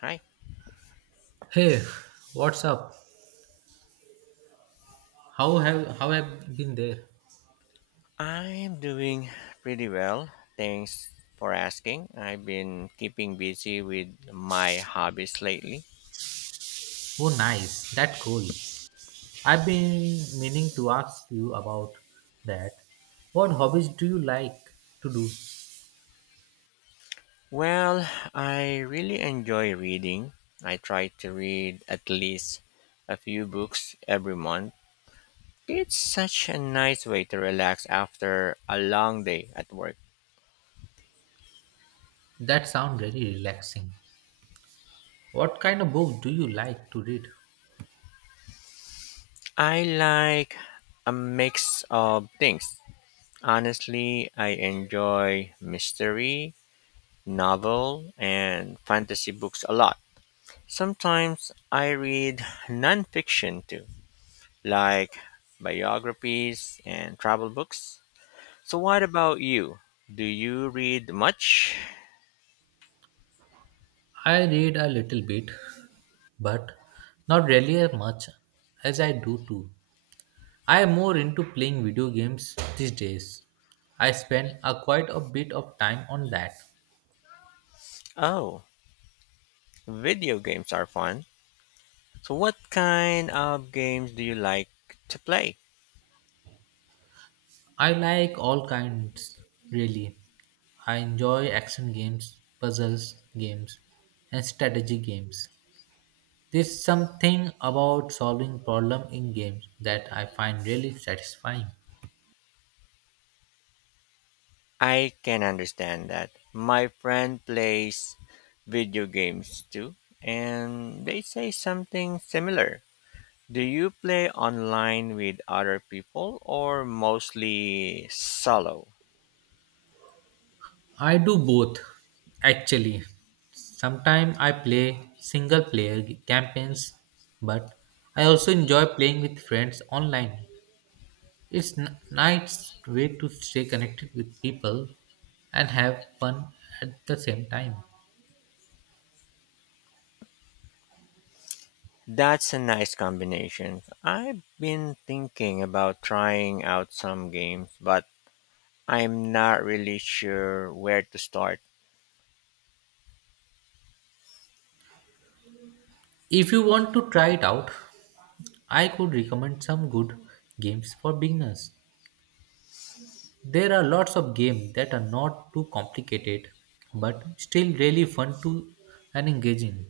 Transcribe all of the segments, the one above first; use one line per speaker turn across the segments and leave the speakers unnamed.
Hi,
Hey, what's up? How have been there?
I'm doing pretty well. Thanks for asking. I've been keeping busy with my hobbies lately.
Oh, nice. That's cool. I've been meaning to ask you about that. What hobbies do you like to do?
Well, I really enjoy reading. I try to read at least a few books every month. It's such a nice way to relax after a long day at work.
That sound very relaxing. What kind of book do you like to read?
I like a mix of things. Honestly, I enjoy mystery, novel and fantasy books a lot. Sometimes I read nonfiction too, like biographies and travel books. So, what about you? Do you read much?
I read a little bit, but not really as much as I do too. I am more into playing video games these days. I spend a quite a bit of time on that.
Oh, video games are fun. So, what kind of games do you like to play?
I like all kinds, really. I enjoy action games, puzzles games, and strategy games. There's something about solving problem in games that I find really satisfying.
I can understand that. My friend plays video games too, and they say something similar. Do you play online with other people or mostly solo?
I do both, actually. Sometimes I play campaigns, but I also enjoy playing with friends online. Nice way to stay connected with people and have fun at the same time.
That's a nice combination. I've been thinking about trying out some games, but I'm not really sure where to start.
If you want to try it out, I could recommend some good games for beginners. There are lots of games that are not too complicated but still really fun to and engaging.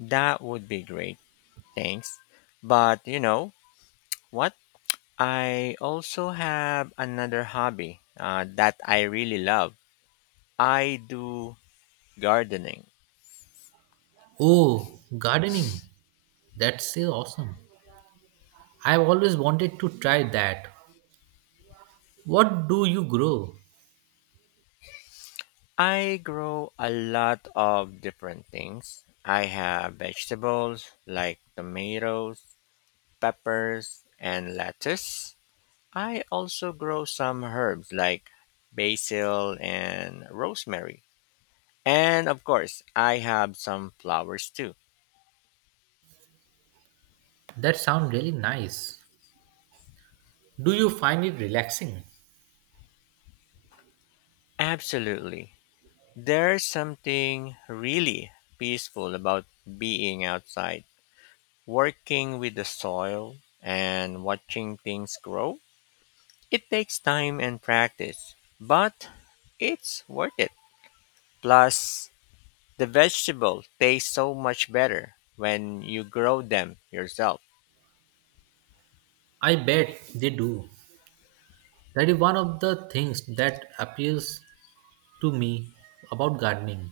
That would be great, thanks. But you know what? I also have another hobby that I really love. I do gardening.
Oh, gardening. That's so awesome. I've always wanted to try that. What do you grow?
I grow a lot of different things. I have vegetables like tomatoes, peppers, and lettuce. I also grow some herbs like basil and rosemary. And of course, I have some flowers too.
That sounds really nice. Do you find it relaxing?
Absolutely. There's something really peaceful about being outside, working with the soil and watching things grow. It takes time and practice, but it's worth it. Plus, the vegetable taste so much better when you grow them yourself.
I bet they do. That is one of the things that appeals to me about gardening.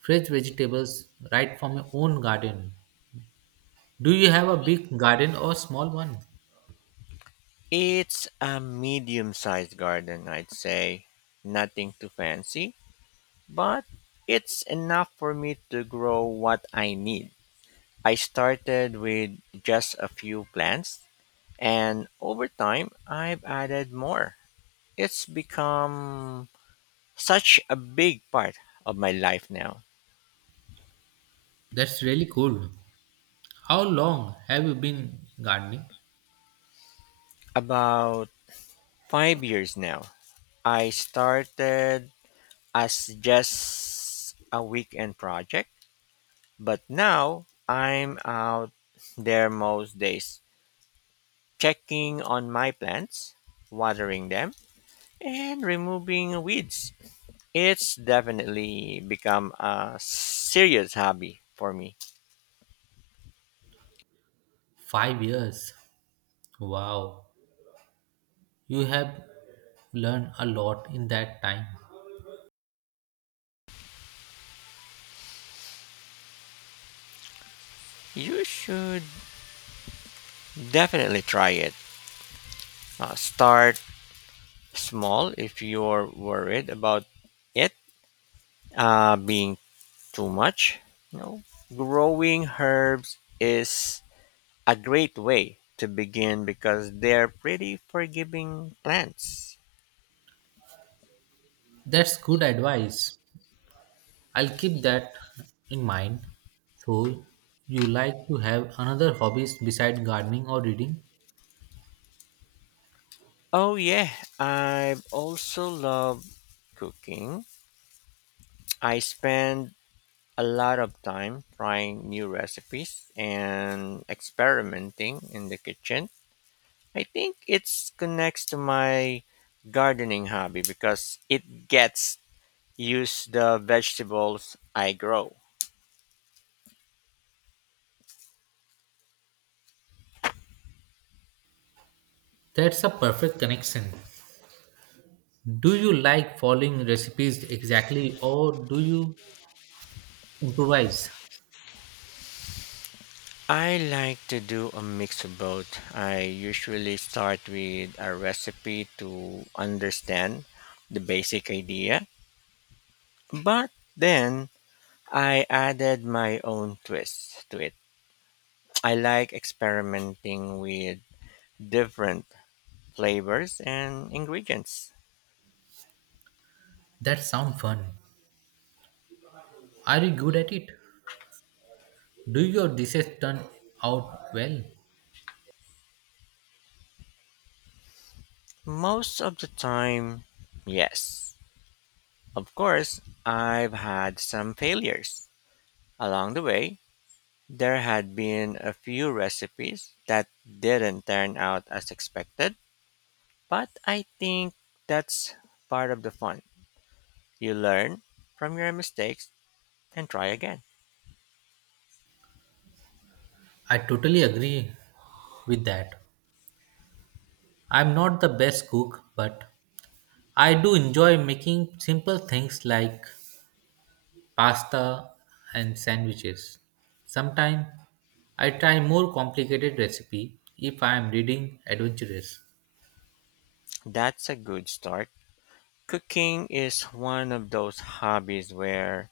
Fresh vegetables right from your own garden. Do you have a big garden or small one?
It's a medium sized garden, I'd say. Nothing too fancy, but it's enough for me to grow what I need. I started with just a few plants, and over time, I've added more. It's become such a big part of my life now.
That's really cool. How long have you been gardening?
About 5 years now. I started as just a weekend project, but now I'm out there most days checking on my plants, watering them, and removing weeds. It's definitely become a serious hobby for me.
5 years. Wow. You have learned a lot in that time.
You should definitely try it. Start small if you're worried about it being too much. You know, growing herbs is a great way to begin because they're pretty forgiving plants.
That's good advice. I'll keep that in mind. So, you like to have another hobbies beside gardening or reading?
Oh yeah, I also love cooking. I spend a lot of time trying new recipes and experimenting in the kitchen. I think it's connects to my gardening hobby because it gets use the vegetables I grow.
That's a perfect connection. Do you like following recipes exactly, or do you improvise?
I like to do a mix of both. I usually start with a recipe to understand the basic idea, but then I added my own twist to it. I like experimenting with different flavors and ingredients.
That sounds fun. Are you good at it? Do your dishes turn out well?
Most of the time, yes. Of course, I've had some failures. Along the way, there had been a few recipes that didn't turn out as expected, but I think that's part of the fun. You learn from your mistakes and try again.
I totally agree with that. I'm not the best cook, but I do enjoy making simple things like pasta and sandwiches. Sometimes I try more complicated recipe if I am reading adventurous.
That's a good start. Cooking is one of those hobbies where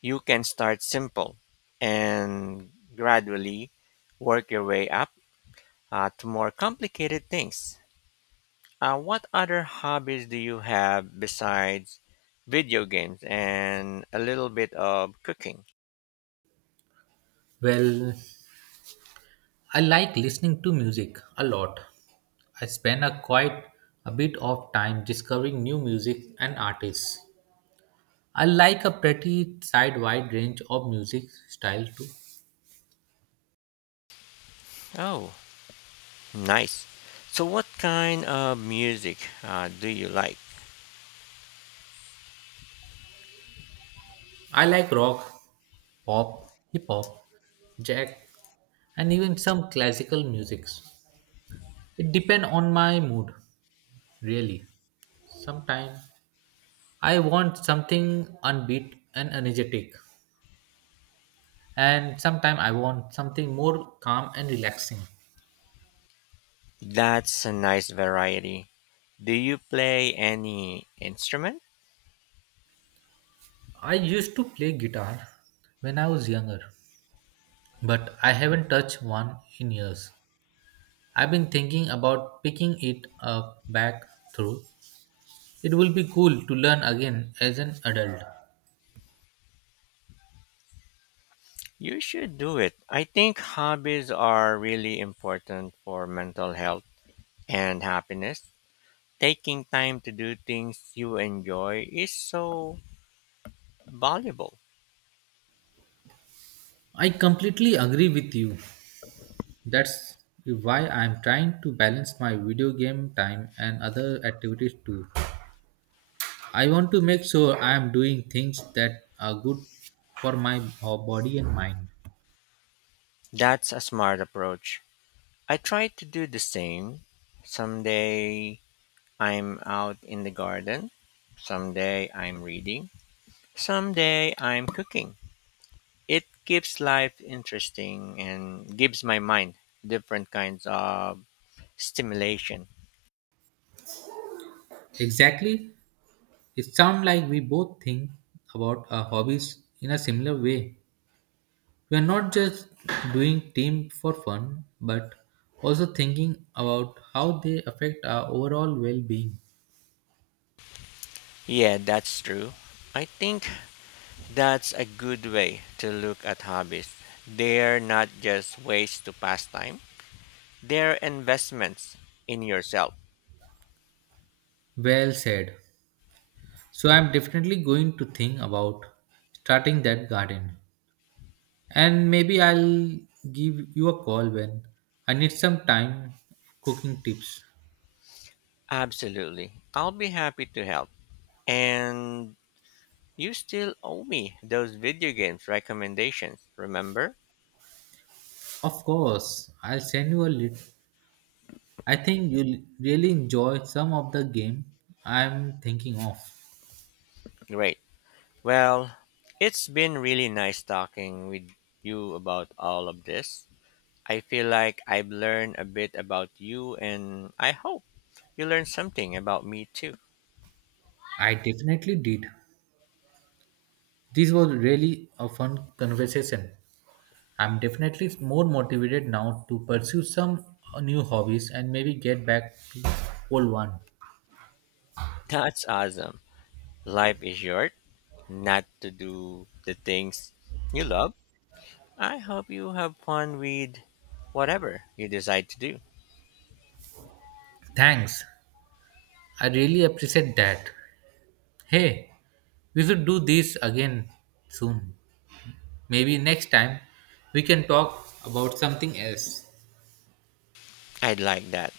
you can start simple and gradually work your way up to more complicated things. What other hobbies do you have besides video games and a little bit of cooking?
Well, I like listening to music a lot. I spend a quite a bit of time discovering new music and artists. I like a pretty side wide range of music style too.
Oh, nice. So, what kind of music do you like?
I like rock, pop, hip hop, jazz, and even some classical musics. It depends on my mood, really. Sometimes I want something upbeat and energetic, and sometimes I want something more calm and relaxing.
That's a nice variety. Do you play any instrument?
I used to play guitar when I was younger, but I haven't touched one in years. I've been thinking about picking it up back through. It will be cool to learn again as an adult.
You should do it. I think hobbies are really important for mental health and happiness. Taking time to do things you enjoy is so valuable.
I completely agree with you. That's why I'm trying to balance my video game time and other activities too. I want to make sure I am doing things that are good for my body and mind.
That's a smart approach. I try to do the same. Someday I'm out in the garden. Someday I'm reading. Someday I'm cooking. It keeps life interesting and gives my mind different kinds of stimulation.
Exactly. It sounds like we both think about our hobbies in a similar way. We are not just doing team for fun, but also thinking about how they affect our overall well-being.
Yeah, that's true. I think that's a good way to look at hobbies. They're not just ways to pass time, they're investments in yourself.
Well said. So I'm definitely going to think about starting that garden. And maybe I'll give you a call when I need some time cooking tips.
Absolutely. I'll be happy to help. And you still owe me those video games recommendations, remember?
Of course, I'll send you a lit- I think you'll really enjoy some of the game I'm thinking of.
Great. Well, it's been really nice talking with you about all of this. I feel like I've learned a bit about you, and I hope you learned something about me too.
I definitely did. This was really a fun conversation. I'm definitely more motivated now to pursue some new hobbies and maybe get back to old one.
That's awesome. Life is short, not to do the things you love. I hope you have fun with whatever you decide to do.
Thanks. I really appreciate that. Hey, we should do this again soon. Maybe next time we can talk about something else.
I'd like that.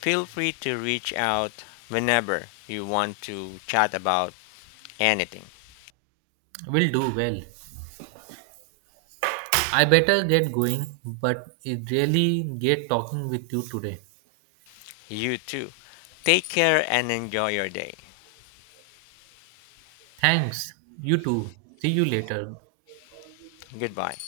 Feel free to reach out whenever you want to chat about anything.
We'll do well. I better get going, but it really great talking with you today.
You too. Take care and enjoy your day.
Thanks. You too. See you later.
Goodbye.